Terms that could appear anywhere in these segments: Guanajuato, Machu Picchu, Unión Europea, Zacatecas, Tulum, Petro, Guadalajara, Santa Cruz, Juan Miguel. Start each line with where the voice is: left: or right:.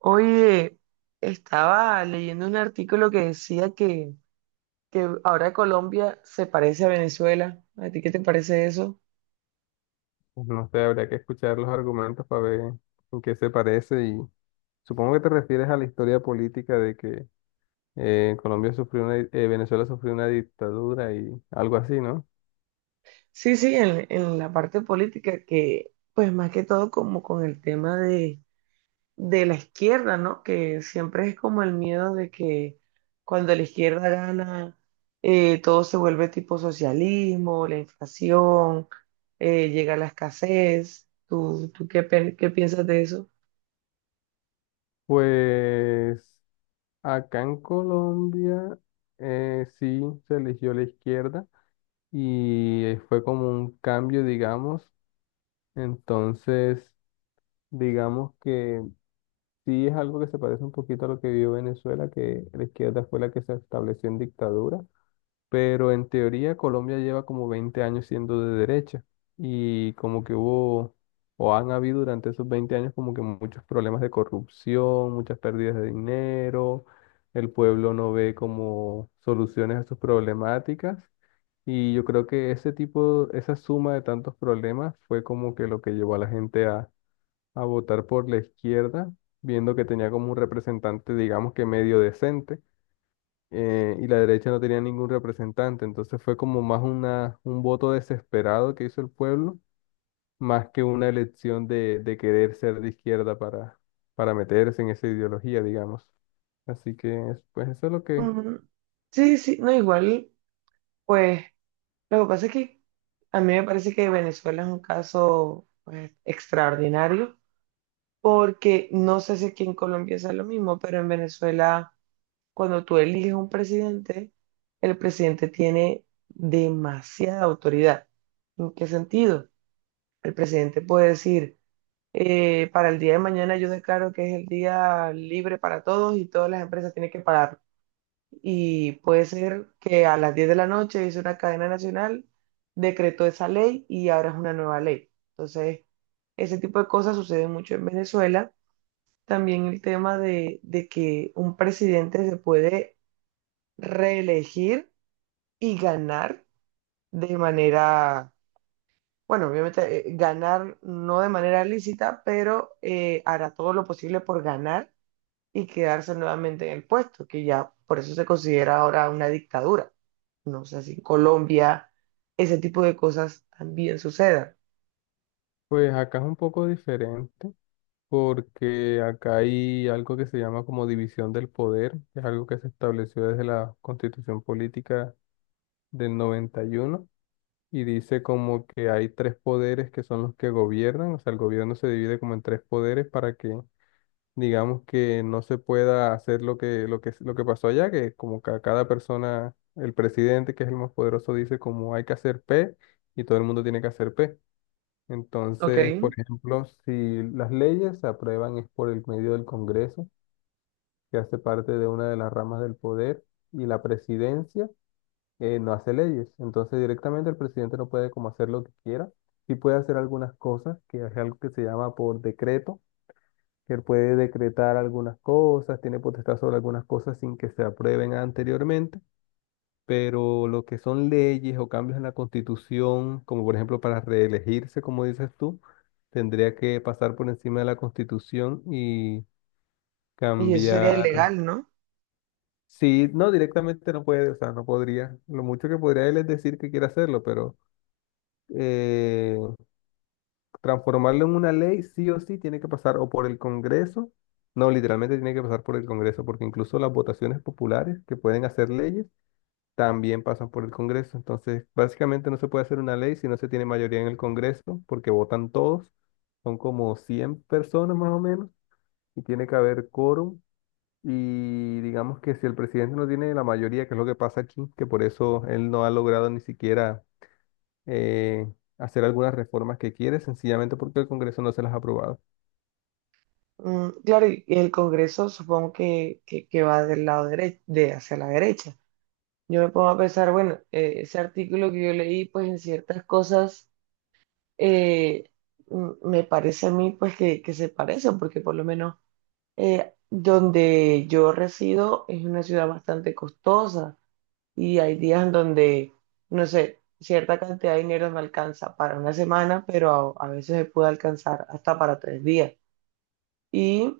right: Oye, estaba leyendo un artículo que decía que ahora Colombia se parece a Venezuela. ¿A ti qué te parece eso?
left: No sé, habría que escuchar los argumentos para ver en qué se parece, y supongo que te refieres a la historia política de que Colombia sufrió Venezuela sufrió una dictadura, y algo así, ¿no?
right: Sí, sí, en la parte política, que pues más que todo como con el tema de la izquierda, ¿no? Que siempre es como el miedo de que cuando la izquierda gana, todo se vuelve tipo socialismo, la inflación, llega la escasez. Qué piensas de eso?
left: Pues acá en Colombia, sí se eligió la izquierda, y fue como un cambio, digamos. Entonces, digamos que sí es algo que se parece un poquito a lo que vivió Venezuela, que la izquierda fue la que se estableció en dictadura, pero en teoría Colombia lleva como 20 años siendo de derecha, y como que hubo o han habido durante esos 20 años como que muchos problemas de corrupción, muchas pérdidas de dinero, el pueblo no ve como soluciones a sus problemáticas, y yo creo que ese tipo, esa suma de tantos problemas fue como que lo que llevó a la gente a votar por la izquierda, viendo que tenía como un representante, digamos que medio decente, y la derecha no tenía ningún representante. Entonces fue como más un voto desesperado que hizo el pueblo, más que una elección de querer ser de izquierda para meterse en esa ideología, digamos. Así que pues eso es lo que...
right: Mm. Sí, sí, no, igual, pues lo que pasa es que a mí me parece que Venezuela es un caso, pues, extraordinario, porque no sé si aquí en Colombia es lo mismo, pero en Venezuela, cuando tú eliges un presidente, el presidente tiene demasiada autoridad. ¿En qué sentido? El presidente puede decir, para el día de mañana yo declaro que es el día libre para todos y todas las empresas tienen que pagar, y puede ser que a las 10 de la noche hizo una cadena nacional, decretó esa ley y ahora es una nueva ley. Entonces, ese tipo de cosas sucede mucho en Venezuela. También el tema de que un presidente se puede reelegir y ganar de manera, bueno, obviamente ganar no de manera lícita, pero hará todo lo posible por ganar y quedarse nuevamente en el puesto, que ya por eso se considera ahora una dictadura. No sé si en Colombia ese tipo de cosas también sucedan.
left: Pues acá es un poco diferente, porque acá hay algo que se llama como división del poder, que es algo que se estableció desde la Constitución Política del 91, y dice como que hay tres poderes que son los que gobiernan, o sea, el gobierno se divide como en tres poderes para que digamos que no se pueda hacer lo que pasó allá, que como que a cada persona, el presidente, que es el más poderoso, dice como hay que hacer P, y todo el mundo tiene que hacer P.
right: ¿Ok?
left: Entonces, por ejemplo, si las leyes se aprueban es por el medio del Congreso, que hace parte de una de las ramas del poder, y la presidencia no hace leyes. Entonces directamente el presidente no puede como hacer lo que quiera. Sí puede hacer algunas cosas, que es algo que se llama por decreto, que él puede decretar algunas cosas, tiene potestad sobre algunas cosas sin que se aprueben anteriormente, pero lo que son leyes o cambios en la constitución, como por ejemplo para reelegirse, como dices tú, tendría que pasar por encima de la constitución y
right: Y eso sería
left: cambiar.
right: ilegal, ¿no?
left: Sí, no, directamente no puede, o sea, no podría. Lo mucho que podría él es decir que quiere hacerlo, pero eh, transformarlo en una ley, sí o sí, tiene que pasar o por el Congreso. No, literalmente tiene que pasar por el Congreso, porque incluso las votaciones populares que pueden hacer leyes también pasan por el Congreso. Entonces, básicamente no se puede hacer una ley si no se tiene mayoría en el Congreso, porque votan todos, son como 100 personas más o menos, y tiene que haber quórum. Y digamos que si el presidente no tiene la mayoría, que es lo que pasa aquí, que por eso él no ha logrado ni siquiera eh, hacer algunas reformas que quiere, sencillamente porque el Congreso no se las ha aprobado.
right: Mm, claro, y el Congreso supongo que va del lado derecho, de hacia la derecha. Yo me pongo a pensar, bueno, ese artículo que yo leí, pues en ciertas cosas, eh, me parece a mí, pues, que se parecen, porque por lo menos, eh, donde yo resido es una ciudad bastante costosa y hay días en donde, no sé, cierta cantidad de dinero me alcanza para una semana, pero a veces me puede alcanzar hasta para 3 días. Y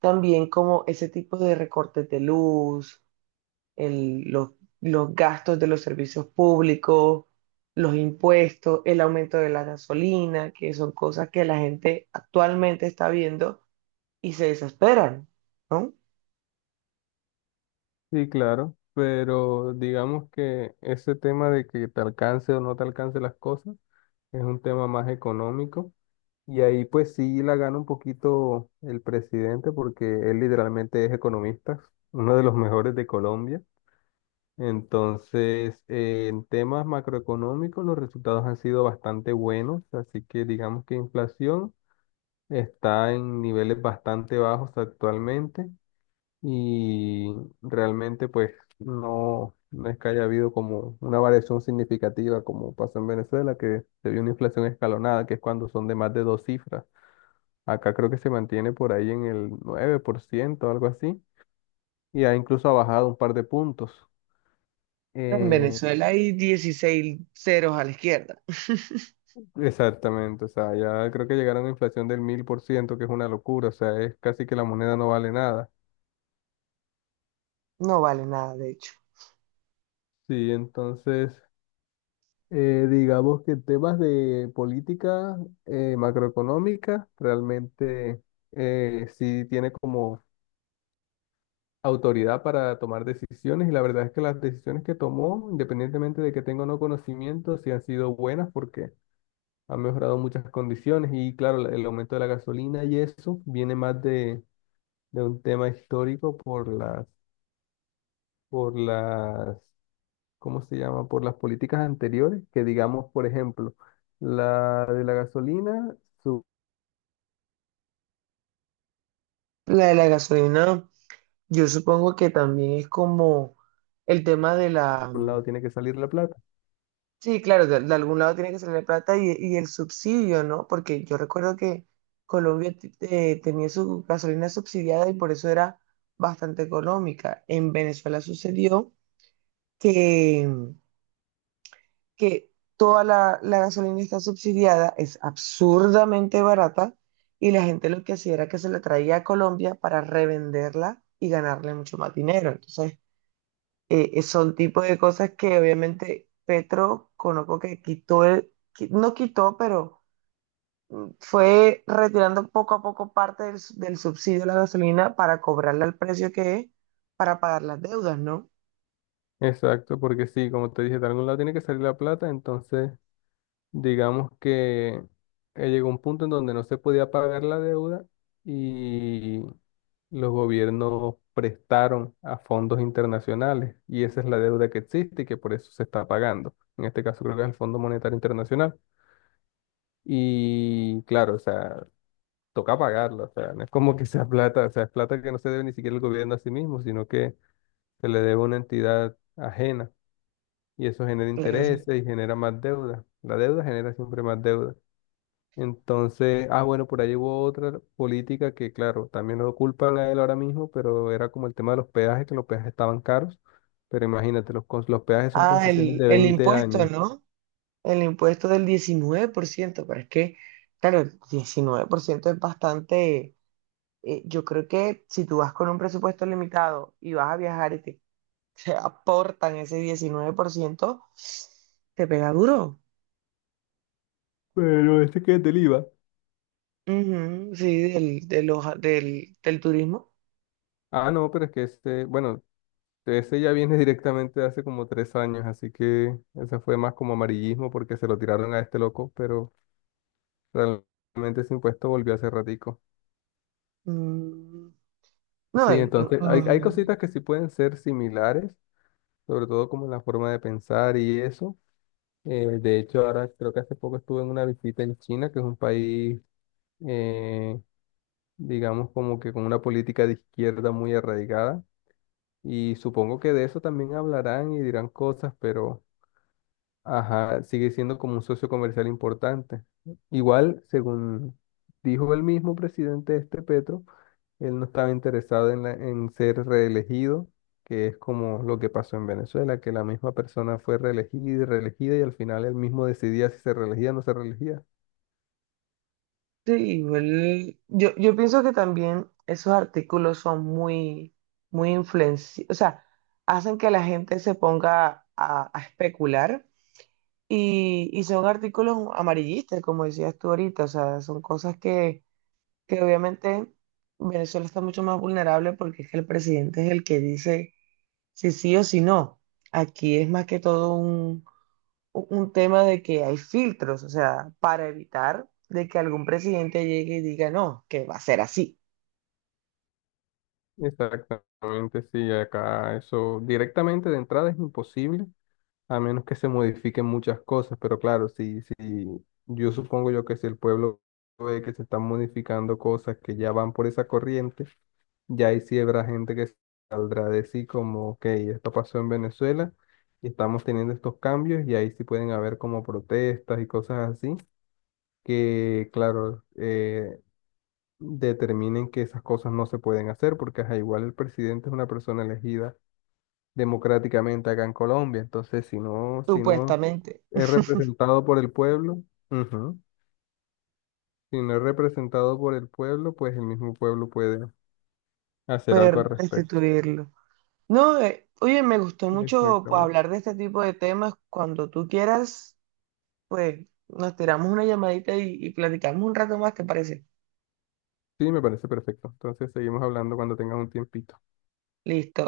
right: también como ese tipo de recortes de luz, el- los, los gastos de los servicios públicos, los impuestos, el aumento de la gasolina, que son cosas que la gente actualmente está viendo y se desesperan, ¿no?
left: Sí, claro, pero digamos que ese tema de que te alcance o no te alcance las cosas es un tema más económico, y ahí pues sí la gana un poquito el presidente, porque él literalmente es economista, uno de los mejores de Colombia. Entonces, en temas macroeconómicos los resultados han sido bastante buenos, así que digamos que inflación está en niveles bastante bajos actualmente, y realmente pues no, no es que haya habido como una variación significativa como pasó en Venezuela, que se vio una inflación escalonada, que es cuando son de más de dos cifras. Acá creo que se mantiene por ahí en el 9% o algo así, y ha incluso ha bajado un par de puntos.
right: En
left: Eh,
right: Venezuela hay 16 ceros a la izquierda.
left: Exactamente, o sea, ya creo que llegaron a una inflación del 1000%, que es una locura, o sea, es casi que la moneda no vale nada.
right: No vale nada, de hecho.
left: Sí, entonces digamos que en temas de política macroeconómica, realmente sí tiene como autoridad para tomar decisiones, y la verdad es que las decisiones que tomó, independientemente de que tenga o no conocimiento, sí han sido buenas, porque han mejorado muchas condiciones. Y claro, el aumento de la gasolina y eso viene más de un tema histórico por las, por las ¿cómo se llama? Por las políticas anteriores, que digamos, por ejemplo, la de la gasolina, su-
right: La de la gasolina, yo supongo que también es como el tema de la...
left: por un lado tiene que salir la plata.
right: Sí, claro, de algún lado tiene que salir la plata y el subsidio, ¿no? Porque yo recuerdo que Colombia tenía su gasolina subsidiada y por eso era bastante económica. En Venezuela sucedió que que toda la gasolina está subsidiada, es absurdamente barata, y la gente lo que hacía era que se la traía a Colombia para revenderla y ganarle mucho más dinero. Entonces, son tipo de cosas que obviamente Petro conozco que quitó, no quitó, pero fue retirando poco a poco parte del subsidio a la gasolina para cobrarla al precio que es, para pagar las deudas, ¿no?
left: Exacto, porque sí, como te dije, de algún lado tiene que salir la plata. Entonces digamos que llegó un punto en donde no se podía pagar la deuda, y los gobiernos prestaron a fondos internacionales, y esa es la deuda que existe y que por eso se está pagando. En este caso creo que es el Fondo Monetario Internacional. Y claro, o sea, toca pagarlo. O sea, no es como que sea plata, o sea, es plata que no se debe ni siquiera el gobierno a sí mismo, sino que se le debe a una entidad ajena, y eso genera
right: Claro.
left: intereses y genera más deuda. La deuda genera siempre más deuda. Entonces, ah, bueno, por ahí hubo otra política que, claro, también lo culpan a él ahora mismo, pero era como el tema de los peajes, que los peajes estaban caros, pero imagínate, los peajes son
right: Ah,
left: concesiones de
right: el
left: 20
right: impuesto,
left: años.
right: ¿no? El impuesto del 19%, pero es que, claro, el 19% es bastante, yo creo que si tú vas con un presupuesto limitado y vas a viajar y te aportan ese 19%, te pega duro.
left: Pero este que es del IVA.
right: Ujú, sí, del, de los- del, del turismo.
left: Ah, no, pero es que este, bueno, ese ya viene directamente de hace como 3 años, así que ese fue más como amarillismo porque se lo tiraron a este loco, pero realmente ese impuesto volvió hace ratico.
right: Mm, no,
left: Sí,
right: y-
left: entonces hay
right: ujú.
left: cositas que sí pueden ser similares, sobre todo como en la forma de pensar y eso. De hecho, ahora creo que hace poco estuve en una visita en China, que es un país, eh, digamos, como que con una política de izquierda muy arraigada. Y supongo que de eso también hablarán y dirán cosas, pero... Ajá, sigue siendo como un socio comercial importante. Igual, según dijo el mismo presidente este Petro, él no estaba interesado en ser reelegido, que es como lo que pasó en Venezuela, que la misma persona fue reelegida y reelegida, y al final él mismo decidía si se reelegía o no se reelegía.
right: Sí, igual, yo pienso que también esos artículos son muy, muy influenciados, o sea, hacen que la gente se ponga a especular, y son artículos amarillistas, como decías tú ahorita, o sea, son cosas que obviamente Venezuela está mucho más vulnerable porque es que el presidente es el que dice si sí o si no. Aquí es más que todo un tema de que hay filtros, o sea, para evitar de que algún presidente llegue y diga, no, que va a ser así,
left: Exactamente, sí, acá eso directamente de entrada es imposible. A menos que se modifiquen muchas cosas, pero claro, si yo supongo yo que si el pueblo ve que se están modificando cosas que ya van por esa corriente, ya ahí sí habrá gente que saldrá de sí como, ok, esto pasó en Venezuela y estamos teniendo estos cambios, y ahí sí pueden haber como protestas y cosas así, que claro, determinen que esas cosas no se pueden hacer, porque ajá, igual el presidente es una persona elegida democráticamente acá en Colombia, entonces si no
right: supuestamente,
left: es representado por el pueblo. Ujú. Si no es representado por el pueblo, pues el mismo pueblo puede hacer algo
right: poder
left: al respecto.
right: destituirlo. No, oye, me gustó mucho, pues,
left: Exactamente.
right: hablar de este tipo de temas. Cuando tú quieras, pues nos tiramos una llamadita y platicamos un rato más, ¿te parece?
left: Sí, me parece perfecto. Entonces seguimos hablando cuando tengas un tiempito.
right: Listo.